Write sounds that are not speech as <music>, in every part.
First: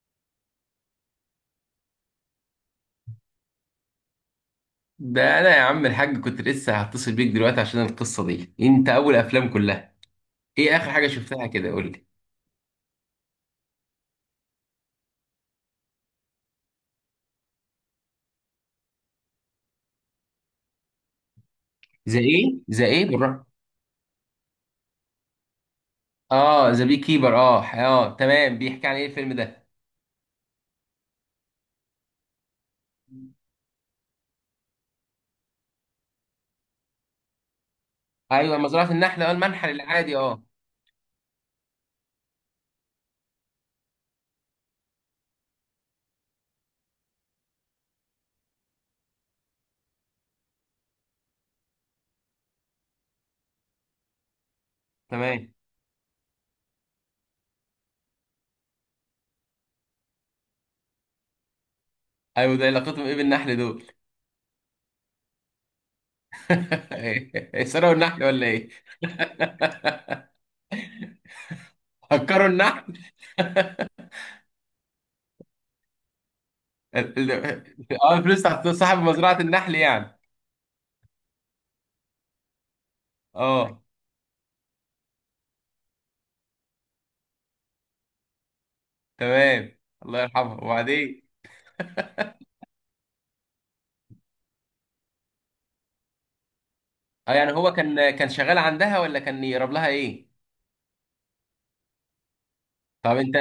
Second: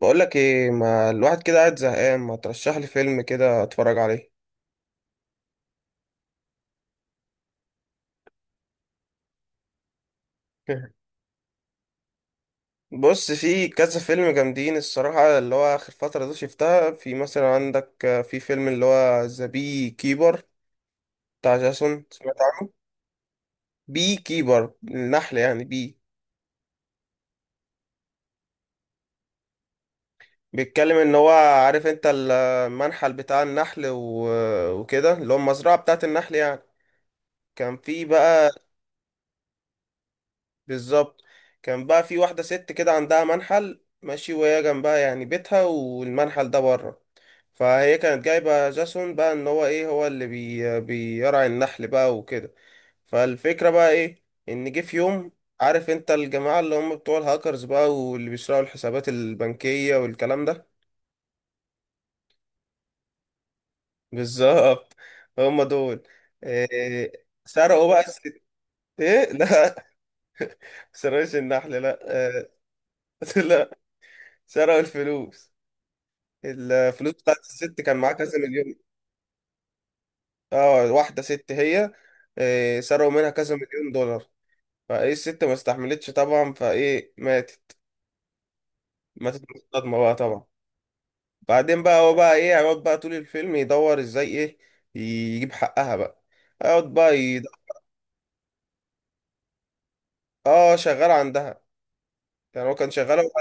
بقول لك ايه، ما الواحد كده قاعد زهقان، ما ترشح لي فيلم كده اتفرج عليه. ده انا يا عم الحاج، كنت لسه هتصل بيك دلوقتي عشان القصه دي. انت اول افلام كلها. ايه اخر <laughs> حاجه شفتها كده؟ قول لي. بص، في كذا فيلم جامدين الصراحة اللي هو آخر فترة دي شفتها. في مثلا عندك في فيلم اللي هو ذا بي كيبر بتاع جاسون، ذا سمعت ايه، عنه؟ ذا ايه؟ بالراحه. بي كيبر النحل يعني. اه، ذا بي كيبر. اه، اه، تمام. بيحكي عن ايه الفيلم ده؟ بيتكلم ان هو، عارف انت المنحل بتاع النحل و... وكده اللي هو المزرعة بتاعت النحل يعني. كان في بقى، ايوه، مزرعه النحل. اه، المنحل العادي. اه، بالظبط. كان بقى في واحدة ست كده عندها منحل ماشي، وهي جنبها يعني بيتها والمنحل ده بره. فهي كانت جايبة جاسون بقى ان هو ايه، هو اللي بيرعي النحل بقى وكده. فالفكرة بقى ايه، ان جه في يوم، تمام. عارف انت الجماعة اللي هم بتوع الهاكرز بقى واللي بيسرقوا الحسابات البنكية والكلام ده. ايوه، ده علاقتهم ايه بالنحل دول؟ <laughs> بالظبط، هم دول. إيه، إيه، سرقوا سرقوا بقى النحل الست. ولا ايه؟ ايه، لا <laughs> سرقوش النحل، لا هكروا إيه. النحل؟ <laughs> لا، سرقوا الفلوس. الفلوس بتاعت الست كان معاها كذا الفلوس بتاعت مليون. صاحب مزرعه النحل يعني. اه واحدة ست هي. سرقوا منها كذا اه، مليون دولار. فايه الست ما استحملتش طبعا، فايه ماتت، ماتت من تمام. الصدمة بقى الله طبعا. يرحمه، وبعدين؟ بعدين بقى هو بقى ايه، هيقعد بقى طول الفيلم يدور ازاي، ايه، يجيب حقها بقى. يقعد بقى اه، يد... يعني هو كان شغال عندها ولا كان يقرب لها ايه؟ اه شغال عندها، يعني هو كان طب شغال، هو انت.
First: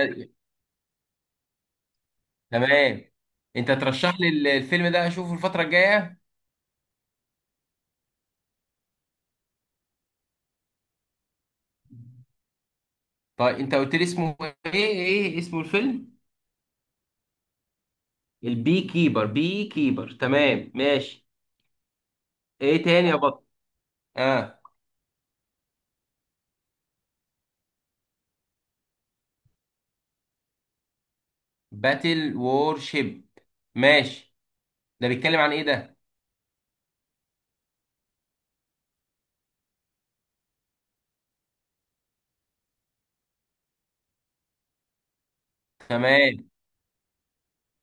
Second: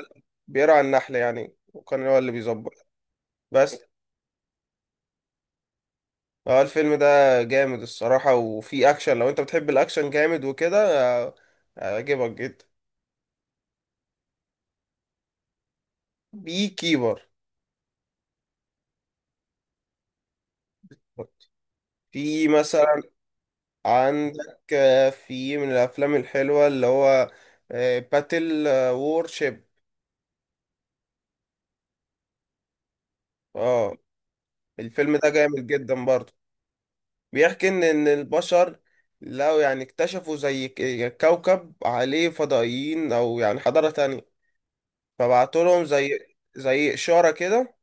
بيرعى النحل يعني، وكان هو اللي بيظبط تمام. انت بس. ترشح لي الفيلم ده اشوفه الفترة الجاية. اه الفيلم ده جامد الصراحة، وفيه اكشن، لو انت بتحب الاكشن جامد وكده آه، هيعجبك جدا. طيب، انت قلت لي اسمه ايه؟ ايه اسمه الفيلم؟ بي كيبر. البي كيبر، بي كيبر، تمام، ماشي. في ايه مثلا تاني يا بطل؟ اه، عندك في من الافلام الحلوه اللي هو باتل وورشيب. باتل وور شيب، اه ماشي. ده الفيلم ده بيتكلم عن ايه جامد ده؟ جدا برضه. بيحكي ان البشر لو يعني اكتشفوا زي كوكب عليه فضائيين، او يعني حضاره تانية، فبعتوا لهم زي تمام. اشاره كده،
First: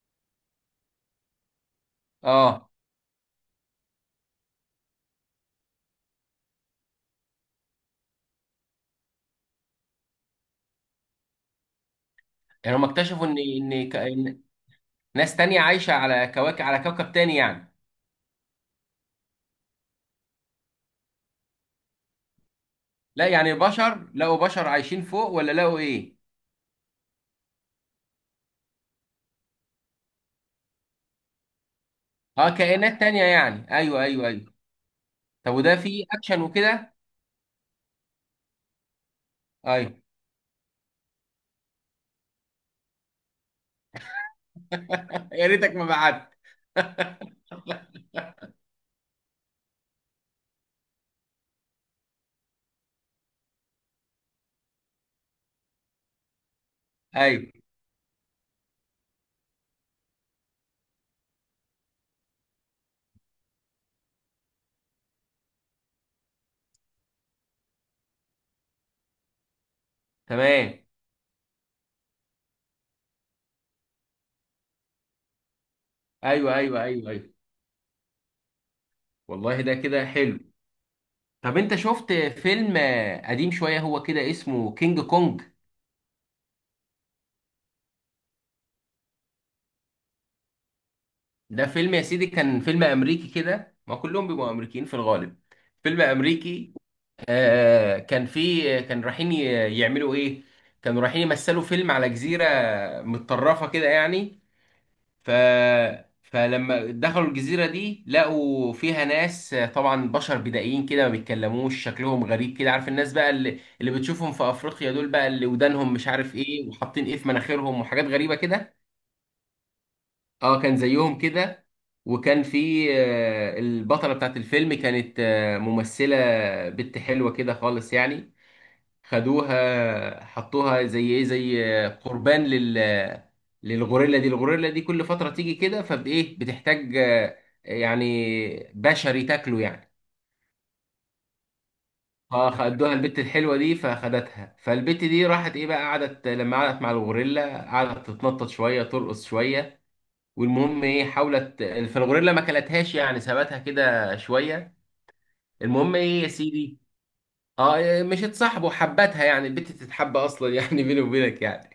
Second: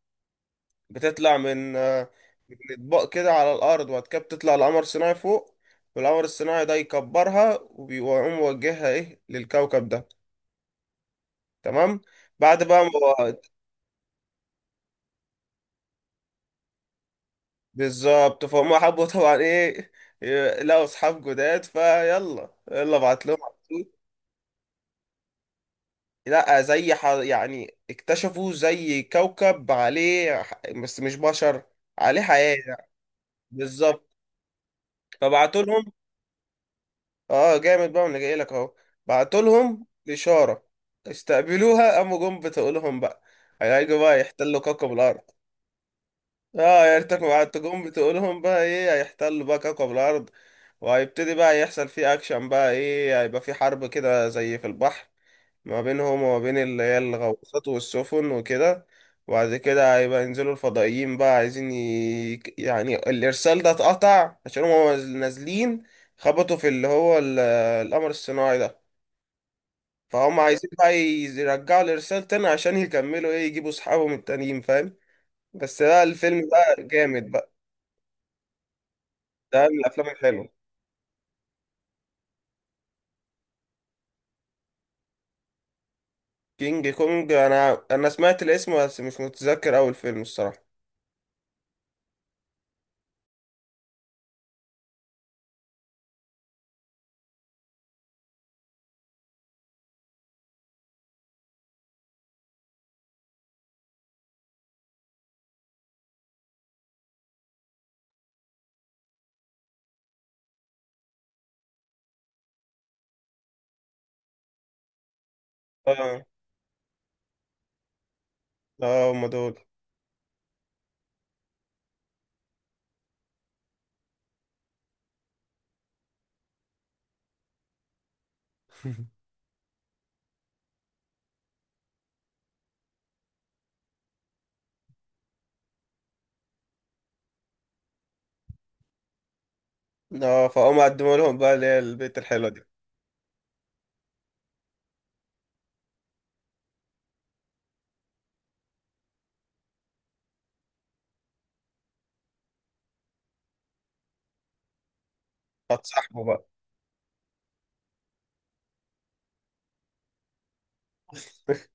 بتطلع من من اه، اطباق كده على الارض. وبعد كده بتطلع لقمر صناعي فوق، والقمر الصناعي ده يكبرها ويقوم موجهها ايه للكوكب ده. تمام. بعد يعني بقى هم ما اكتشفوا هو- ان ناس تانية عايشة على كواكب، على كوكب تاني يعني. بالظبط. فهم حبوا طبعا ايه، لقوا اصحاب جداد، فيلا، يلا بعت لا، لهم على يعني طول. بشر لقوا بشر عايشين فوق ولا لقوا ايه؟ لا، يعني اكتشفوا زي كوكب عليه بس مش بشر، عليه اه، حياة يعني. كائنات تانية يعني. ايوه، بالظبط، ايوه، ايوه. طب فبعتوا وده لهم. فيه اكشن وكده؟ اه جامد بقى، انا جاي لك اهو. بعتوا لهم ايوه. اشاره، استقبلوها، قاموا جم بتقولهم بقى هيجوا بقى يحتلوا كوكب الارض. يا ريتك ما بعت. اه يعني انت، بعتوا جم بتقولهم بقى ايه، هيحتلوا بقى كوكب الارض. وهيبتدي بقى يحصل فيه اكشن بقى، ايه، هيبقى في حرب كده زي في البحر، ما بينهم وما بين اللي هي ايوه، الغواصات والسفن وكده. وبعد كده هيبقى ينزلوا الفضائيين بقى عايزين يعني الإرسال ده اتقطع عشان هما نازلين خبطوا في اللي هو القمر الصناعي ده. فهم عايزين تمام. بقى يرجعوا الإرسال تاني عشان يكملوا، إيه، يجيبوا أصحابهم التانيين فاهم. بس ده الفيلم ايوه، ايوه، بقى ايوه، ايوه. جامد بقى، والله ده ده من كده الأفلام حلو. الحلوة. طب انت شفت فيلم قديم شويه هو كده اسمه كينج كونج؟ كينج كونج، أنا سمعت الاسم بس مش متذكر أول فيلم الصراحة. ده فيلم يا سيدي، كان فيلم امريكي كده، ما كلهم بيبقوا امريكيين في الغالب. فيلم امريكي. كان فيه، كان رايحين يعملوا ايه. كانوا رايحين يمثلوا فيلم على جزيره متطرفه كده يعني. ف فلما دخلوا الجزيرة دي، لقوا فيها ناس طبعا بشر بدائيين كده، ما بيتكلموش، شكلهم غريب كده. عارف الناس بقى اللي بتشوفهم في أفريقيا دول، بقى اللي ودانهم مش آه، عارف ايه، وحاطين ايه في مناخيرهم، وحاجات غريبة كده. آه هما دول. اه، كان زيهم كده. وكان في البطلة بتاعت الفيلم، كانت ممثلة، بنت حلوة كده خالص يعني. خدوها، حطوها زي ايه، زي قربان للغوريلا دي. الغوريلا دي كل فترة تيجي كده، فبايه بتحتاج يعني بشري تاكله يعني. اه فهم قدموا لهم بقى اللي هي البيت الحلوة دي. فخدوها البت الحلوة دي، فخدتها، فالبت دي راحت ايه بقى، قعدت، لما قعدت مع الغوريلا قعدت تتنطط شوية، ترقص شوية. والمهم ايه، حاولت، فالغوريلا ما كلتهاش يعني، سابتها كده شوية. المهم ايه هتصاحبوا يا بقى. سيدي. اه، مش اتصاحبوا، حبتها يعني، البت تتحب اصلا يعني. <laughs> بيني وبينك يعني.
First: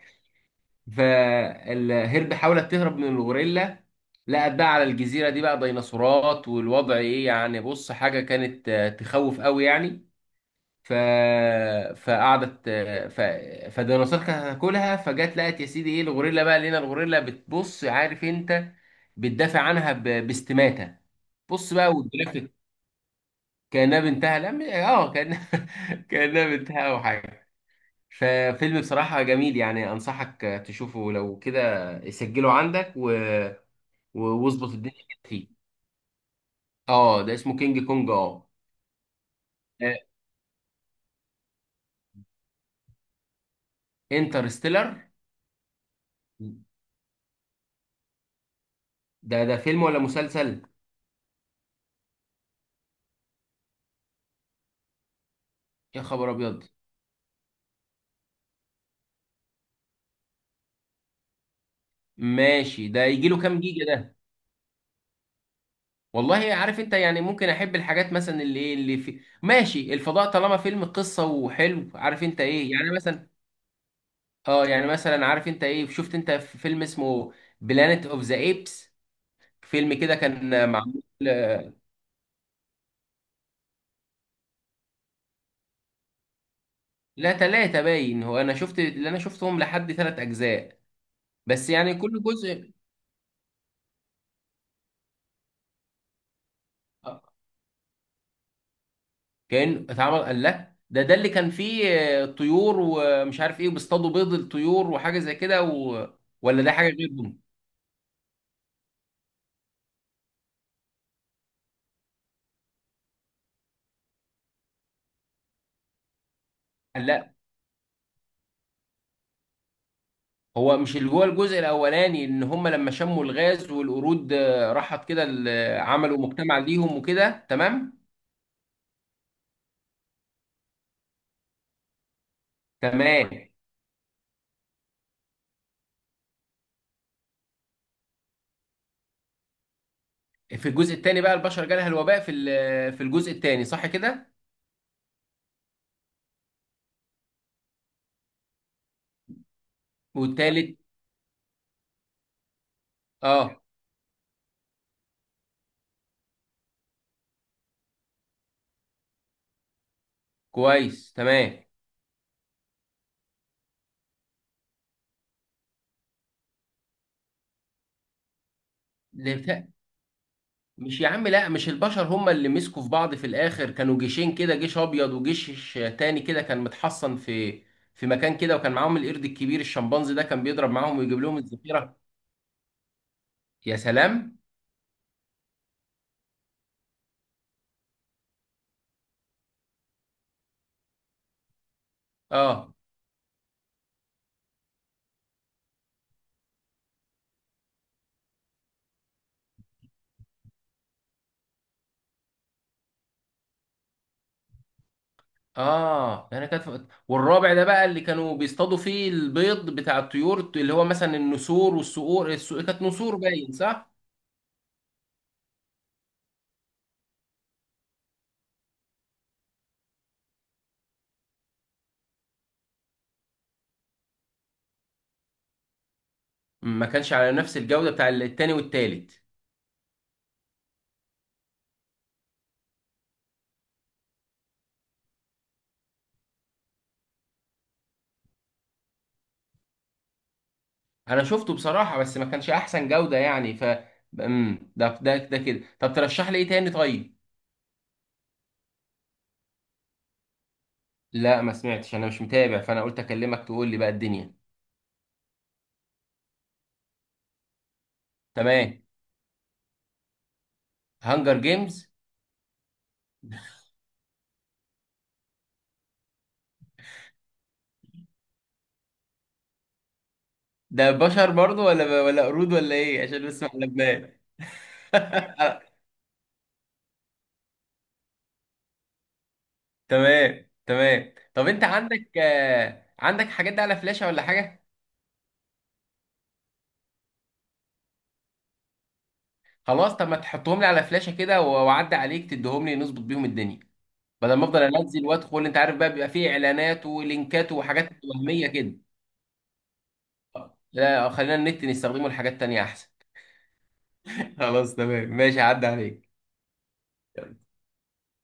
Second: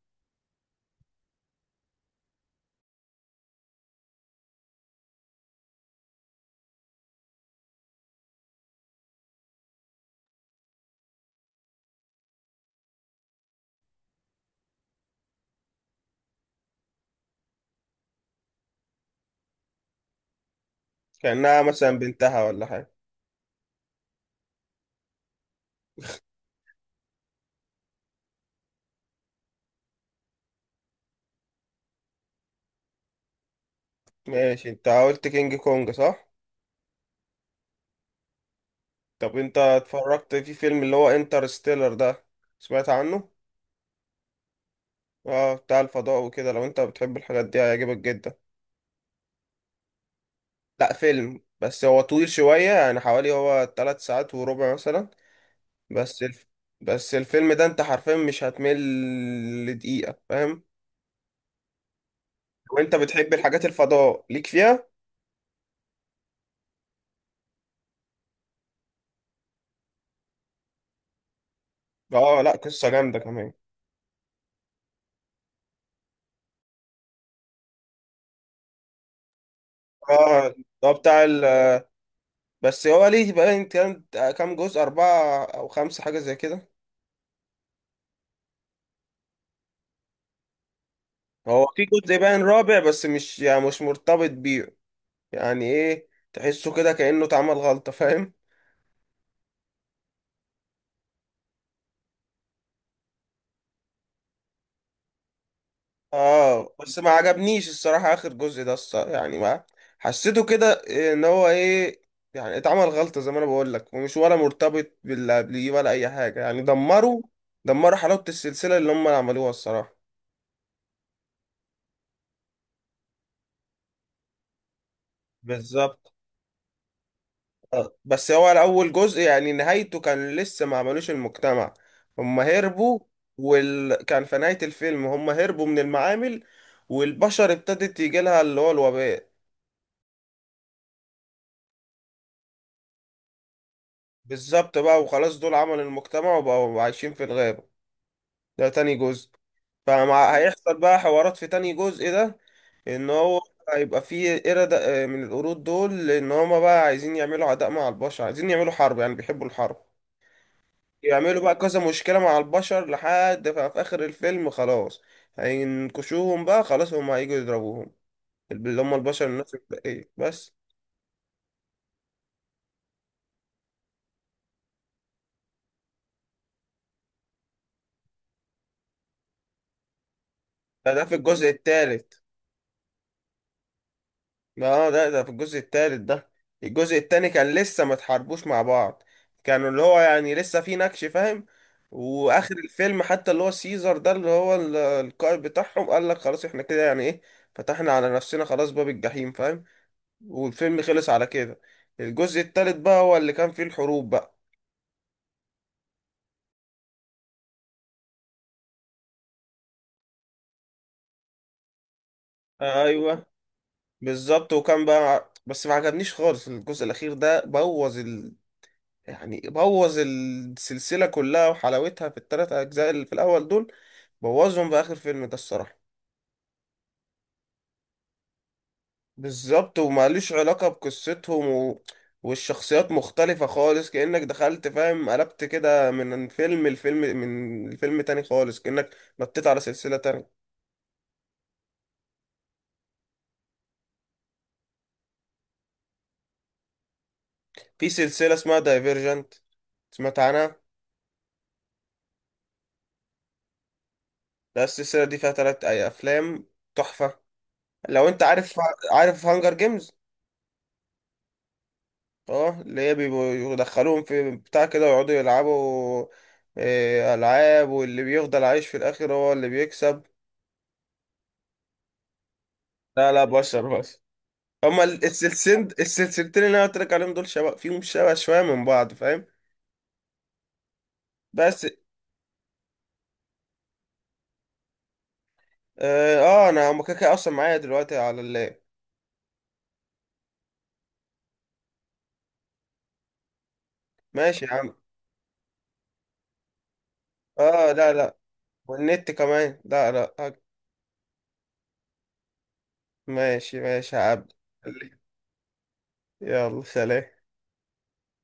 فالهرب، حاولت تهرب من الغوريلا، لقت بقى على الجزيرة دي بقى ديناصورات، والوضع ايه يعني، بص، حاجة كانت تخوف قوي يعني. ف... فقعدت فالديناصور كانت هتاكلها. فجت لقت يا سيدي ايه، الغوريلا، بقى لقينا الغوريلا بتبص، عارف انت، بتدافع عنها باستماتة. كأنها بص بقى مثلا بنتها ولا والجرافيك، حاجة. كأنها بنتها. لا، كأنها، <laughs> كأنها بنتها او حاجة. ففيلم بصراحة جميل يعني، أنصحك تشوفه، لو كده سجله عندك و- و- ماشي، واظبط انت الدنيا كده قلت فيه. كينج كونج صح؟ اه، ده اسمه كينج كونج، اه. طب انت اتفرجت في فيلم اللي هو انترستيلر ده، سمعت عنه؟ انترستيلر. اه بتاع الفضاء وكده، لو انت بتحب الحاجات دي هيعجبك جدا. ده فيلم ولا مسلسل؟ لا فيلم، بس هو طويل شوية يعني، حوالي هو 3 ساعات وربع مثلا. يا بس خبر الف... أبيض. بس الفيلم ده انت حرفيا مش هتمل لدقيقة، فاهم؟ ماشي، وانت ده يجي بتحب له كام الحاجات، جيجا ده؟ الفضاء ليك فيها؟ والله عارف انت يعني، ممكن احب الحاجات مثلا اللي ايه، اللي في، ماشي، الفضاء طالما فيلم قصة وحلو، عارف اه انت لا ايه قصة يعني، جامدة مثلا. كمان. اه، يعني مثلا، عارف انت ايه، شفت انت في فيلم اسمه بلانيت اوف ذا ايبس؟ فيلم كده اه كان هو معمول. بتاع بس هو ليه باين كام جزء، أربعة أو خمسة، حاجة زي كده. لا، تلاتة باين هو، انا شفت اللي انا شفتهم لحد تلات اجزاء، هو بس في يعني جزء كل باين جزء. رابع بس، مش يعني مش مرتبط بيه، يعني إيه، تحسه كده آه، كأنه اتعمل غلطة، فاهم. كان اتعمل، قال لا ده اللي كان فيه طيور ومش عارف ايه، بيصطادوا بيض الطيور وحاجة زي كده ولا ده اه حاجة بس ما غيرهم؟ عجبنيش الصراحة آخر جزء ده الصراحة، يعني ما، حسيته كده إن هو إيه، يعني اتعمل غلطة زي ما أنا بقول لك، ومش ولا مرتبط باللي قبليه ولا أي حاجة، يعني قال دمروا لا. دمروا حلاوة السلسلة اللي هم عملوها الصراحة. هو مش اللي هو الجزء الاولاني، ان هم لما شموا الغاز والقرود راحت كده بالظبط. عملوا مجتمع ليهم وكده، آه. تمام. بس هو اول جزء يعني نهايته كان لسه ما عملوش المجتمع، هم هربوا. تمام. كان في نهاية الفيلم هم هربوا من المعامل، والبشر ابتدت يجي لها اللي هو الوباء. في الجزء الثاني بقى البشر جالها الوباء في ال- آه، في الجزء الثاني، صح كده؟ بالظبط بقى، وخلاص دول عملوا المجتمع وبقوا عايشين في الغابة، ده تاني جزء. فمع والتالت. هيحصل بقى حوارات في تاني جزء ده، ان هو اه، هيبقى فيه قردة، من القرود دول، لان هما بقى عايزين يعملوا عداء مع البشر، عايزين يعملوا حرب، يعني بيحبوا الحرب. كويس، يعملوا بقى تمام. كذا مشكلة مع البشر لحد في آخر الفيلم، خلاص هينكشوهم بقى، خلاص هم هيجوا يضربوهم، اللي هم البشر الناس لف- الباقية بس. مش يا عم، لا، مش البشر هم اللي مسكوا في بعض في الاخر، كانوا جيشين كده، جيش ابيض وجيش تاني كده، كان متحصن في مكان كده، وكان معاهم القرد الكبير الشمبانزي ده، كان بيضرب ده, معاهم ده في ويجيب لهم الجزء الذخيره. التالت. يا سلام. اه ده في الجزء التالت ده، الجزء التاني كان لسه ما اتحاربوش مع بعض، كانوا اللي هو يعني لسه في نكش، فاهم. واخر اه، الفيلم حتى اللي هو سيزر ده اللي هو القائد بتاعهم قال لك خلاص احنا كده، يعني ايه، فتحنا على نفسنا خلاص باب الجحيم، فاهم. والفيلم خلص على كده. الجزء التالت بقى هو اللي كان فيه الحروب بقى. اه، انا كانت، والرابع ده بقى اللي كانوا بيصطادوا فيه البيض بتاع الطيور اللي هو مثلا النسور والصقور، الصقور كانت نسور ايوه، باين، صح؟ بالظبط. وكان بقى، بس ما عجبنيش خالص الجزء الأخير ده، يعني بوظ السلسلة كلها وحلاوتها في التلات أجزاء اللي في الأول دول. بوظهم في آخر فيلم ده الصراحة. ما كانش على نفس الجوده بتاع التاني والتالت. بالظبط، وماليش علاقة بقصتهم و... والشخصيات مختلفة خالص، كأنك دخلت، فاهم، قلبت كده من فيلم لفيلم، من الفيلم تاني خالص، كأنك نطيت على سلسلة تانية. انا شفته بصراحة بس ما كانش احسن جودة يعني، ده كده. طب ترشح لي ايه تاني؟ طيب. في سلسلة اسمها دايفيرجنت، سمعت عنها. لا، ما سمعتش، انا مش متابع، فانا قلت اكلمك تقول لي بقى الدنيا. لا، السلسلة دي فيها تلات أي أفلام تحفة. لو أنت عارف، تمام. عارف هانجر جيمز. هانجر جيمز. اه اللي هي بيبقوا يدخلوهم في بتاع كده ويقعدوا يلعبوا، إيه، ألعاب، واللي بيفضل عايش في الآخر هو اللي بيكسب. ده بشر برضو ولا قرود ولا ايه؟ لا لا، عشان بس ما بشر بس. قلبناش. هما السلسلتين <laughs> السلسلتين اللي أنا قلت لك عليهم دول، شبه فيهم شبه شوية من بعض، فاهم. تمام، تمام. طب انت بس، عندك حاجات دي على فلاشة ولا حاجة؟ اه أنا هما كده كده أصلا معايا دلوقتي على اللاب. خلاص، طب ما تحطهم لي على فلاشة كده واعدي عليك تديهم لي، نظبط بيهم الدنيا. بدل ما ماشي يا افضل عم. انزل وادخل، انت عارف بقى، بيبقى فيه اعلانات ولينكات اه وحاجات لا لا وهميه كده. والنت كمان، لا لا لا، خلينا النت نستخدمه لحاجات تانية احسن. ماشي ماشي يا عبد. <laughs> خلاص، تمام، ماشي، عدى عليك. يلا، سلام.